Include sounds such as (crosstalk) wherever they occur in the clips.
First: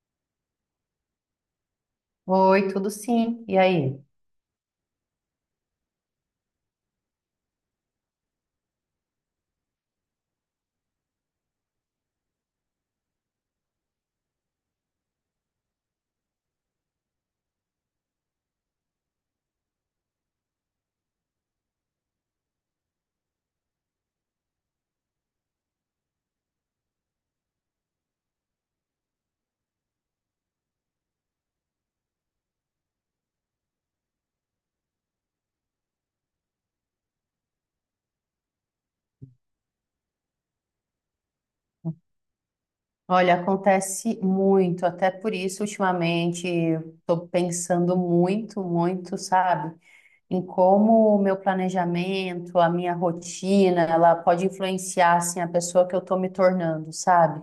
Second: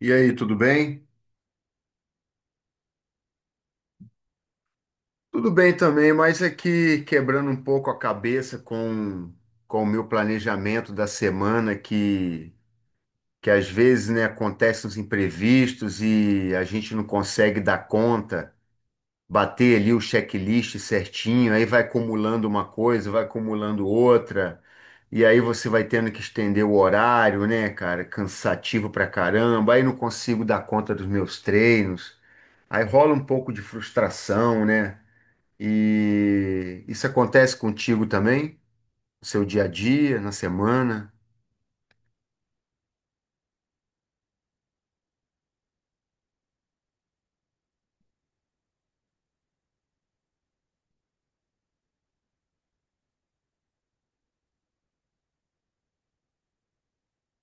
E aí, tudo bem? Oi, tudo sim. E aí? Tudo bem também, mas aqui quebrando um pouco a cabeça com o meu planejamento da semana, que às vezes, né, acontecem os imprevistos e a gente não consegue dar conta, bater ali o checklist certinho, aí vai acumulando uma coisa, vai acumulando outra, e aí você vai tendo que estender o horário, né, cara? Cansativo pra caramba, aí não consigo dar conta dos meus treinos, aí rola um pouco de frustração, né? E isso acontece contigo também, no seu dia a dia, na semana? Olha, acontece muito, até por isso, ultimamente, estou pensando muito, muito, sabe, em como o meu planejamento, a minha rotina, ela pode influenciar, assim, a pessoa que eu estou me tornando, sabe?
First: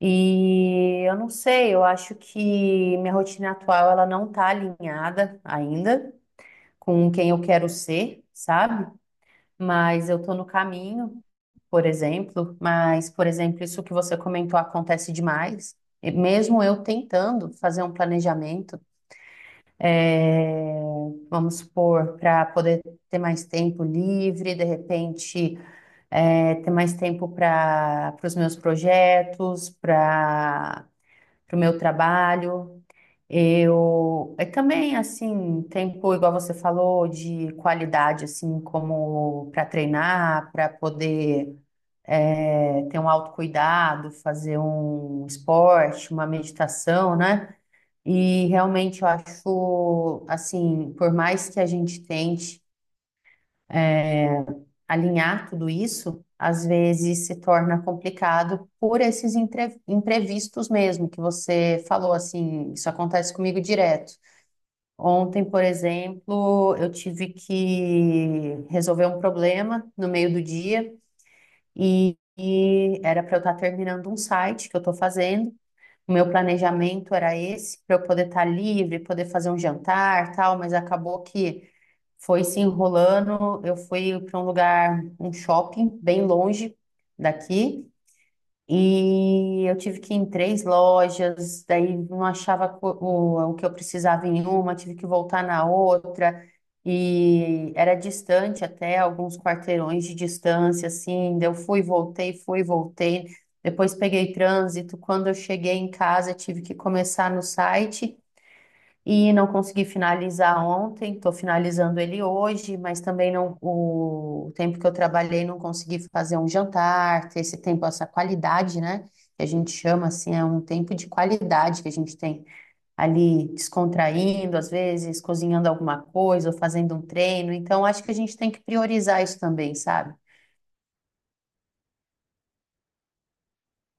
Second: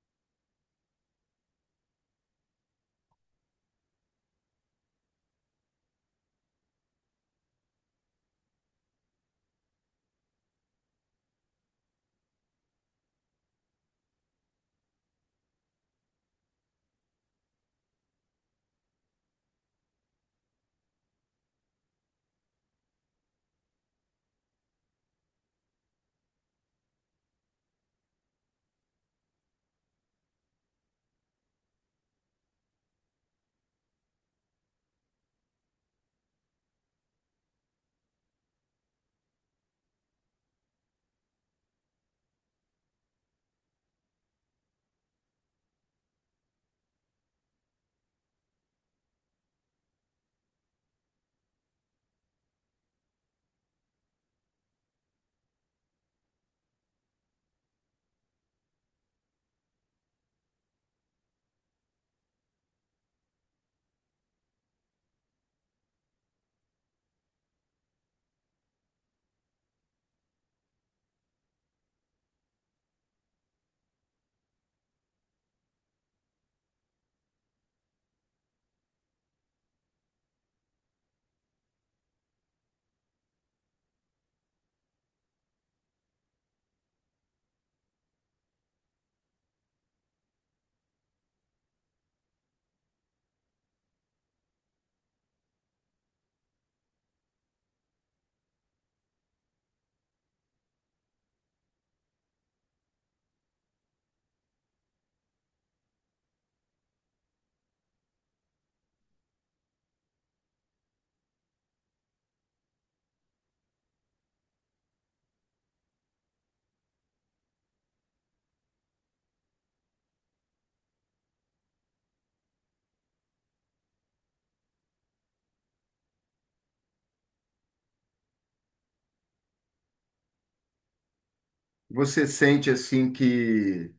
E eu não sei, eu acho que minha rotina atual, ela não está alinhada ainda com quem eu quero ser, sabe? Mas eu tô no caminho, por exemplo. Mas, por exemplo, isso que você comentou acontece demais. E mesmo eu tentando fazer um planejamento, é, vamos supor, para poder ter mais tempo livre, de repente, ter mais tempo para os meus projetos, para o meu trabalho. Eu também assim, tempo igual você falou de qualidade assim, como para treinar, para poder ter um autocuidado, fazer um esporte, uma meditação, né? E realmente eu acho assim, por mais que a gente tente alinhar tudo isso, às vezes se torna complicado por esses imprevistos mesmo que você falou assim, isso acontece comigo direto. Ontem, por exemplo, eu tive que resolver um problema no meio do dia e era para eu estar terminando um site que eu estou fazendo. O meu planejamento era esse, para eu poder estar livre, poder fazer um jantar, tal, mas acabou que foi se enrolando. Eu fui para um lugar, um shopping bem longe daqui. E eu tive que ir em três lojas, daí não achava o que eu precisava em uma, tive que voltar na outra, e era distante até alguns quarteirões de distância, assim, daí eu fui, voltei, depois peguei trânsito, quando eu cheguei em casa tive que começar no site, e não consegui finalizar ontem, estou finalizando ele hoje, mas também não, o tempo que eu trabalhei não consegui fazer um jantar, ter esse tempo, essa qualidade, né? Que a gente chama assim, é um tempo de qualidade que a gente tem ali descontraindo, às vezes cozinhando alguma coisa ou fazendo um treino. Então, acho que a gente tem que priorizar isso também, sabe? Você sente assim que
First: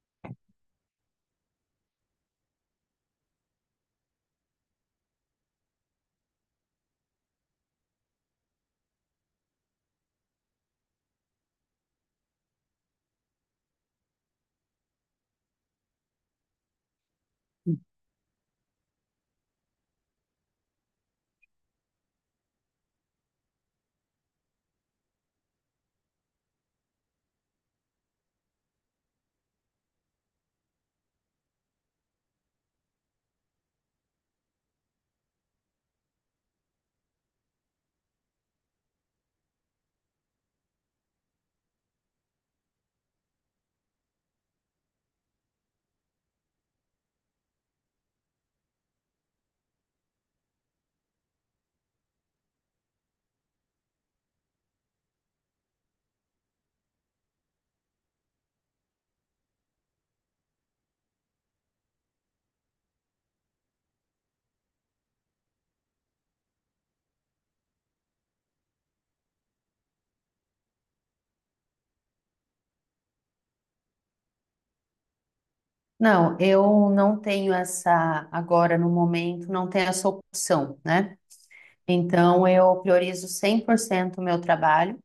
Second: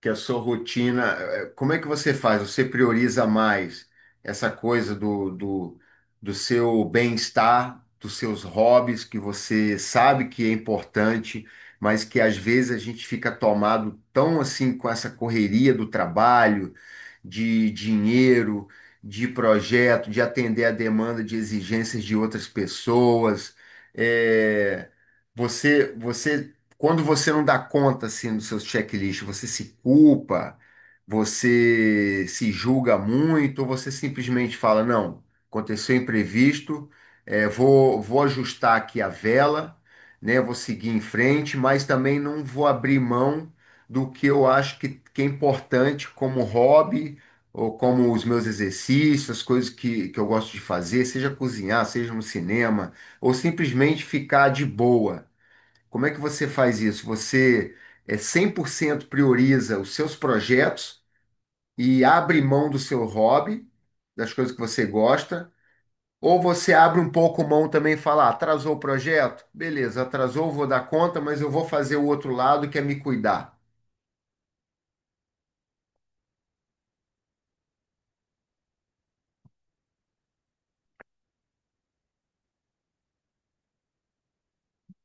que a sua rotina, como é que você faz? Você prioriza mais essa coisa do seu bem-estar, dos seus hobbies, que você sabe que é importante, mas que às vezes a gente fica tomado tão assim com essa correria do trabalho, de dinheiro, de projeto, de atender a demanda de exigências de outras pessoas. Eh, você quando você não dá conta assim dos seus checklists, você se culpa, você se julga muito, ou você simplesmente fala, não, aconteceu imprevisto, é, vou ajustar aqui a vela, né? Vou seguir em frente, mas também não vou abrir mão do que eu acho que é importante como hobby, ou como os meus exercícios, as coisas que eu gosto de fazer, seja cozinhar, seja no cinema, ou simplesmente ficar de boa. Como é que você faz isso? Você é 100% prioriza os seus projetos e abre mão do seu hobby, das coisas que você gosta, ou você abre um pouco mão também e fala, "Ah, atrasou o projeto? Beleza, atrasou, vou dar conta, mas eu vou fazer o outro lado que é me cuidar." Não, eu não tenho essa, agora no momento, não tenho essa opção, né? Então, eu priorizo 100% o meu trabalho.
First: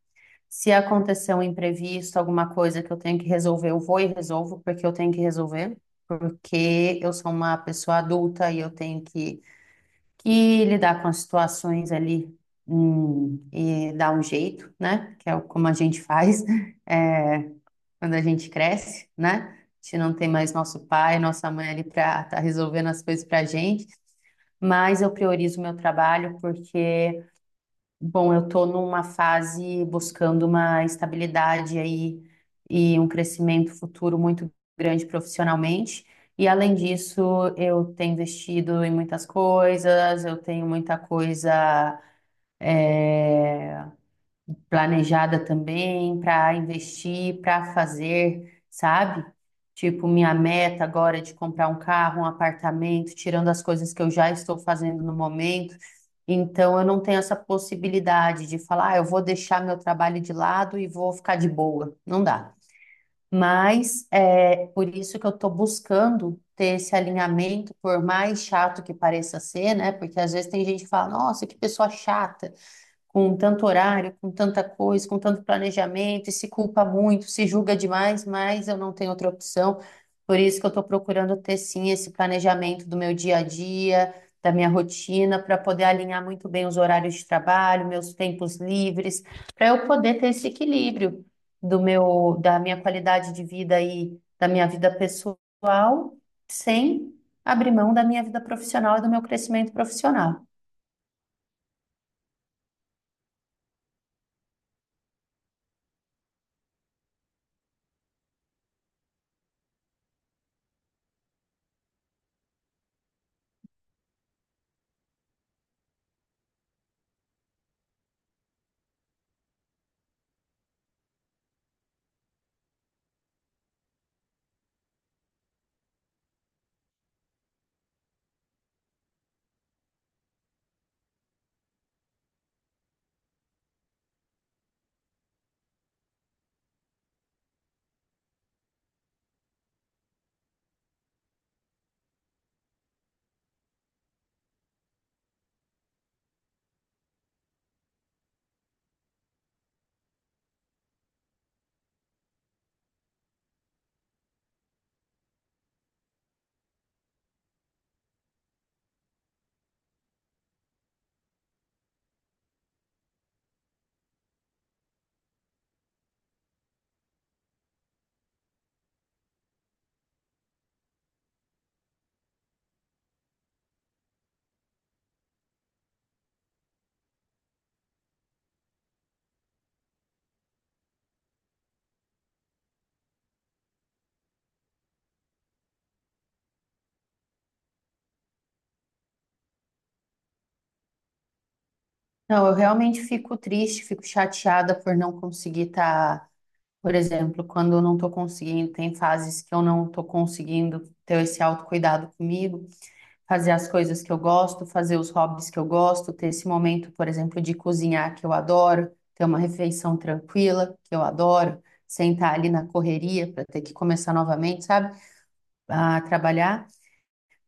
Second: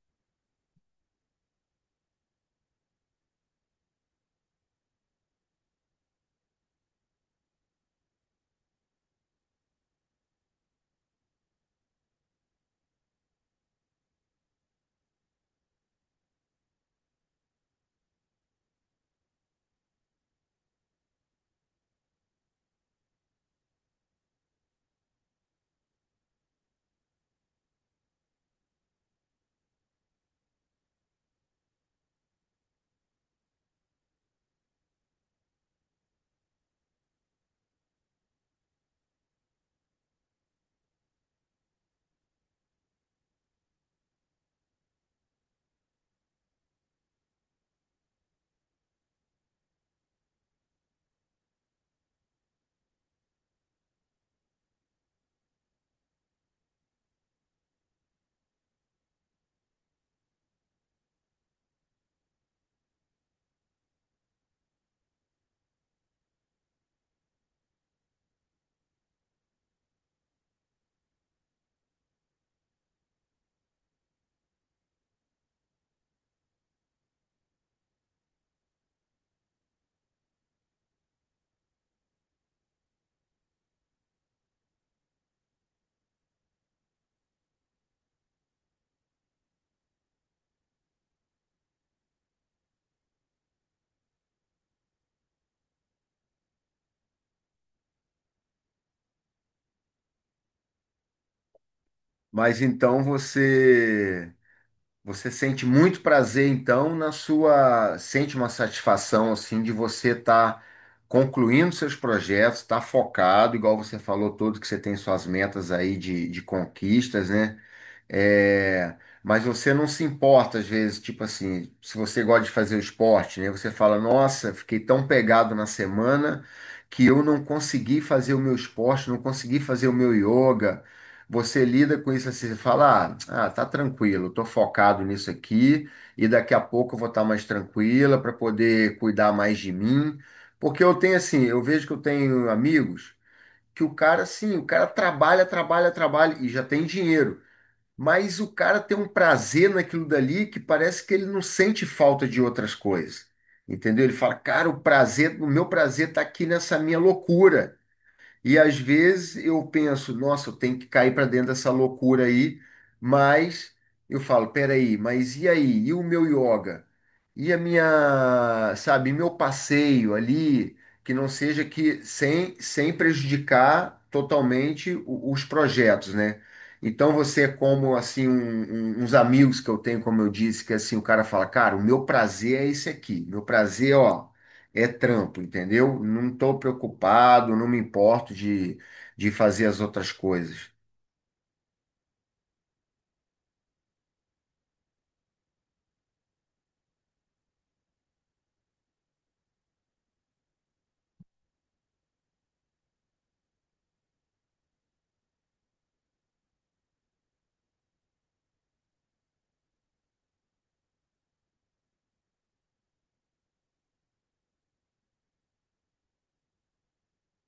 Se acontecer um imprevisto, alguma coisa que eu tenho que resolver, eu vou e resolvo, porque eu tenho que resolver, porque eu sou uma pessoa adulta e eu tenho que lidar com as situações ali, e dar um jeito, né? Que é como a gente faz, (laughs) é, quando a gente cresce, né? A gente não tem mais nosso pai, nossa mãe ali para estar resolvendo as coisas para a gente, mas eu priorizo o meu trabalho porque bom, eu estou numa fase buscando uma estabilidade aí e um crescimento futuro muito grande profissionalmente. E além disso, eu tenho investido em muitas coisas, eu tenho muita coisa planejada também para investir, para fazer, sabe? Tipo, minha meta agora é de comprar um carro, um apartamento, tirando as coisas que eu já estou fazendo no momento. Então, eu não tenho essa possibilidade de falar, ah, eu vou deixar meu trabalho de lado e vou ficar de boa. Não dá. Mas é por isso que eu estou buscando ter esse alinhamento, por mais chato que pareça ser, né? Porque às vezes tem gente que fala, nossa, que pessoa chata com tanto horário, com tanta coisa, com tanto planejamento, e se culpa muito, se julga demais, mas eu não tenho outra opção. Por isso que eu estou procurando ter sim esse planejamento do meu dia a dia, da minha rotina, para poder alinhar muito bem os horários de trabalho, meus tempos livres, para eu poder ter esse equilíbrio do meu, da minha qualidade de vida e da minha vida pessoal, sem abrir mão da minha vida profissional e do meu crescimento profissional. Mas então você Você sente muito prazer, então, na sua. Sente uma satisfação, assim, de você estar concluindo seus projetos, estar focado, igual você falou todo, que você tem suas metas aí de conquistas, né? É, mas você não se importa, às vezes, tipo assim, se você gosta de fazer o esporte, né? Você fala, nossa, fiquei tão pegado na semana que eu não consegui fazer o meu esporte, não consegui fazer o meu yoga. Você lida com isso assim, você fala, tá tranquilo, tô focado nisso aqui e daqui a pouco eu vou estar mais tranquila para poder cuidar mais de mim. Porque eu tenho assim, eu vejo que eu tenho amigos que o cara, assim, o cara trabalha, trabalha, trabalha e já tem dinheiro, mas o cara tem um prazer naquilo dali que parece que ele não sente falta de outras coisas. Entendeu? Ele fala, cara, o prazer, o meu prazer tá aqui nessa minha loucura. E às vezes eu penso, nossa, eu tenho que cair para dentro dessa loucura aí, mas eu falo, peraí, mas e aí? E o meu yoga? E a minha, sabe, meu passeio ali, que não seja que sem prejudicar totalmente os projetos, né? Então você é como assim uns amigos que eu tenho, como eu disse, que assim o cara fala, cara, o meu prazer é esse aqui, meu prazer, ó. É trampo, entendeu? Não estou preocupado, não me importo de fazer as outras coisas. Não, eu realmente fico triste, fico chateada por não conseguir estar, por exemplo, quando eu não estou conseguindo, tem fases que eu não estou conseguindo ter esse autocuidado comigo, fazer as coisas que eu gosto, fazer os hobbies que eu gosto, ter esse momento, por exemplo, de cozinhar que eu adoro, ter uma refeição tranquila que eu adoro, sentar ali na correria para ter que começar novamente, sabe, a trabalhar.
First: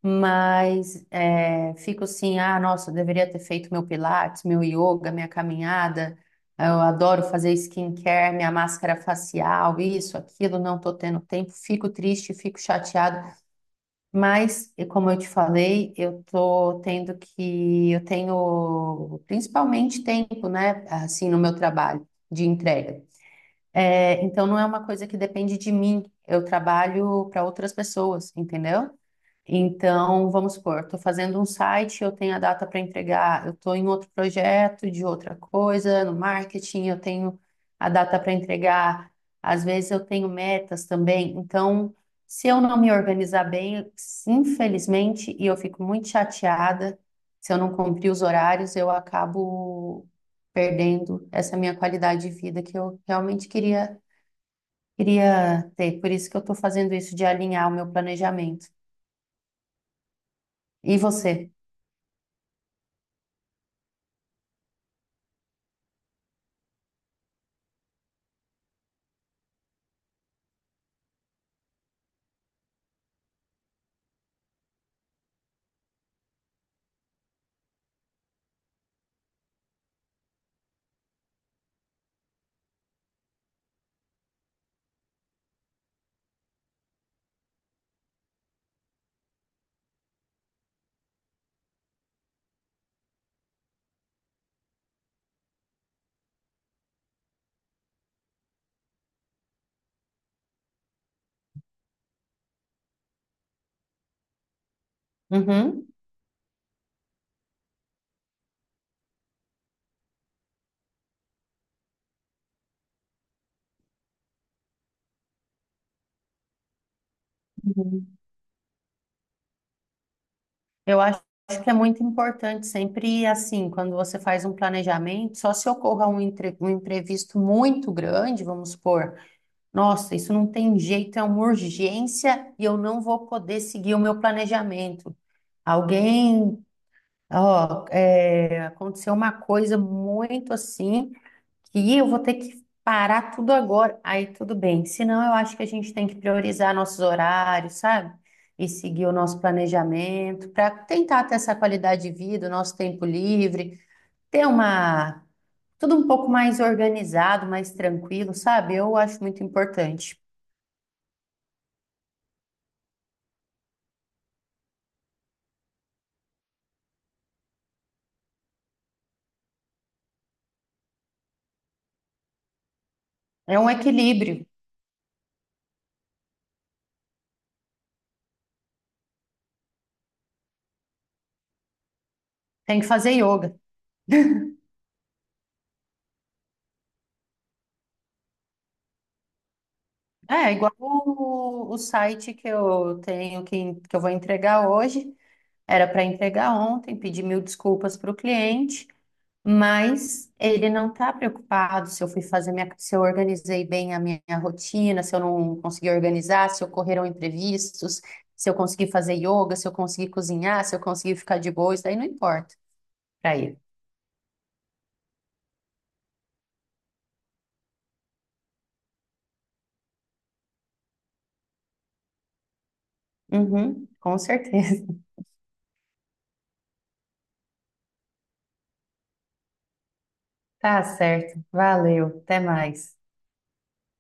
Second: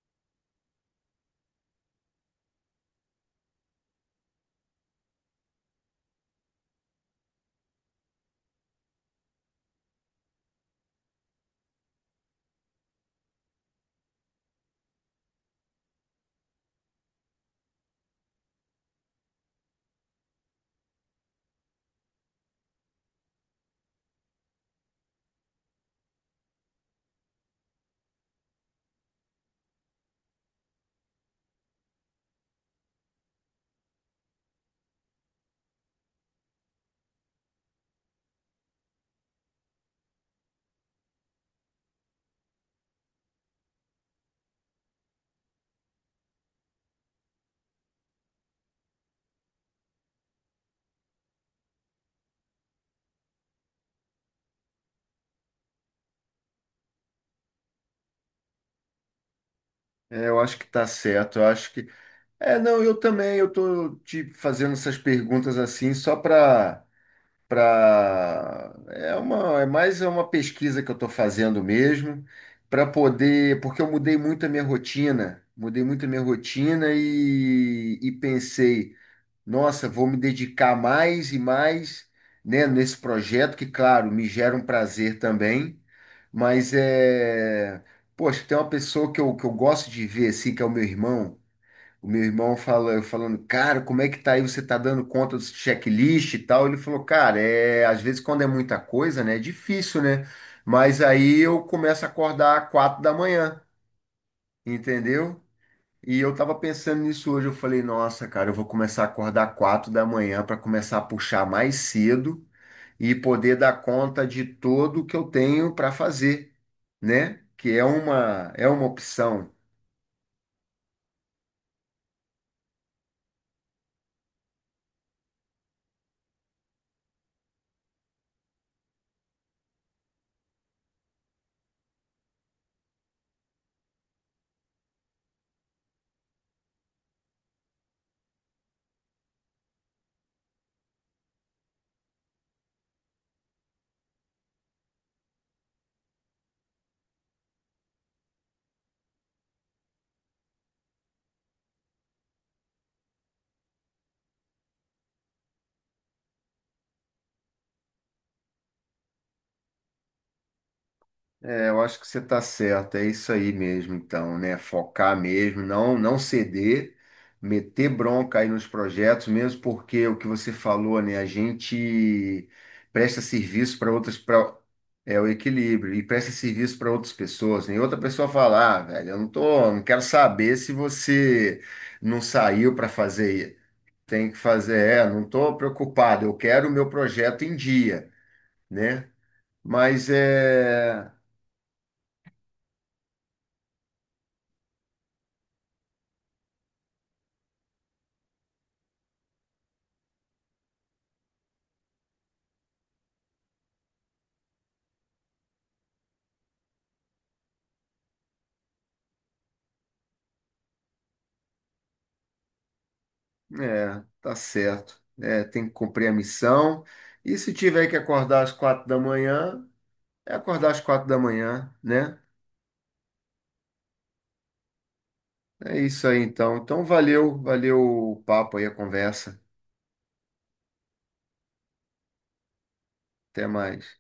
Mas é, fico assim, ah, nossa, eu deveria ter feito meu pilates, meu yoga, minha caminhada. Eu adoro fazer skincare, minha máscara facial, isso, aquilo, não tô tendo tempo. Fico triste, fico chateado. Mas, e como eu te falei, eu tô tendo que, eu tenho principalmente tempo, né, assim, no meu trabalho de entrega. É, então, não é uma coisa que depende de mim. Eu trabalho para outras pessoas, entendeu? Então, vamos supor, estou fazendo um site, eu tenho a data para entregar, eu estou em outro projeto de outra coisa, no marketing, eu tenho a data para entregar, às vezes eu tenho metas também. Então, se eu não me organizar bem, infelizmente, e eu fico muito chateada, se eu não cumprir os horários, eu acabo perdendo essa minha qualidade de vida que eu realmente queria, queria ter. Por isso que eu estou fazendo isso de alinhar o meu planejamento. É, eu acho que tá E certo. Eu você? acho que. É, não, eu também. Eu tô te fazendo essas perguntas assim só para para é uma é mais é uma pesquisa que eu estou fazendo mesmo para poder porque eu mudei muito a minha rotina, mudei muito a minha rotina e pensei, nossa, vou me dedicar mais e mais, né, nesse projeto que, claro, me gera um prazer também, mas é, poxa, tem uma pessoa que eu gosto de ver assim, que é o meu irmão. O meu irmão fala, eu falando, cara, como é que tá aí? Você tá dando conta dos checklist e tal? Ele falou, cara, é, às vezes quando é muita coisa, né, é difícil, né? Mas aí eu começo a acordar às 4 da manhã, entendeu? Uhum, E eu tava pensando nisso hoje, eu falei, nossa, cara, eu vou começar a acordar 4 da manhã para começar a puxar mais cedo e poder dar conta de tudo que eu tenho para fazer, né? Que uhum. É uma opção. Eu acho que é muito importante sempre assim, quando você faz um planejamento, só se ocorra um, um imprevisto muito grande, vamos supor, nossa, isso não tem jeito, é uma urgência e eu não vou poder seguir o meu planejamento. Alguém, ó, é, aconteceu uma coisa muito assim. Que eu vou ter que parar tudo agora. Aí tudo bem. Senão, eu acho que a gente tem que priorizar nossos horários, sabe? E seguir o nosso planejamento para tentar ter essa qualidade de vida, o nosso tempo livre, ter uma tudo um pouco mais organizado, mais tranquilo, sabe? Eu acho muito importante. É, eu acho que você está certo, é isso aí mesmo, então, né? Focar mesmo, não ceder, meter bronca aí nos projetos, mesmo porque o que você falou, né? A gente presta É um serviço para outras, equilíbrio. para é o equilíbrio e presta serviço para outras pessoas, né? E outra pessoa fala, ah, velho, eu não tô, não quero saber se você não saiu Tem que para fazer fazer, yoga. tem que fazer, é, não tô preocupado, eu quero o meu projeto em dia, né? Mas É, igual é. o site que eu tenho, que eu vou entregar hoje, era para entregar ontem, pedi mil desculpas para o cliente. Mas ele não está preocupado se eu fui fazer minha, se eu organizei bem a minha rotina, se eu não consegui organizar, se ocorreram imprevistos, se eu consegui fazer yoga, se eu consegui cozinhar, se eu consegui ficar de boa, isso daí não importa para ele. É, tá certo. É, tem que cumprir a missão. E se tiver que acordar às 4 da manhã, é acordar às 4 da manhã, né? Uhum, com certeza. (laughs) É isso aí, então. Então, valeu, valeu o papo aí, a conversa. Tá certo. Valeu. Até mais. Até mais.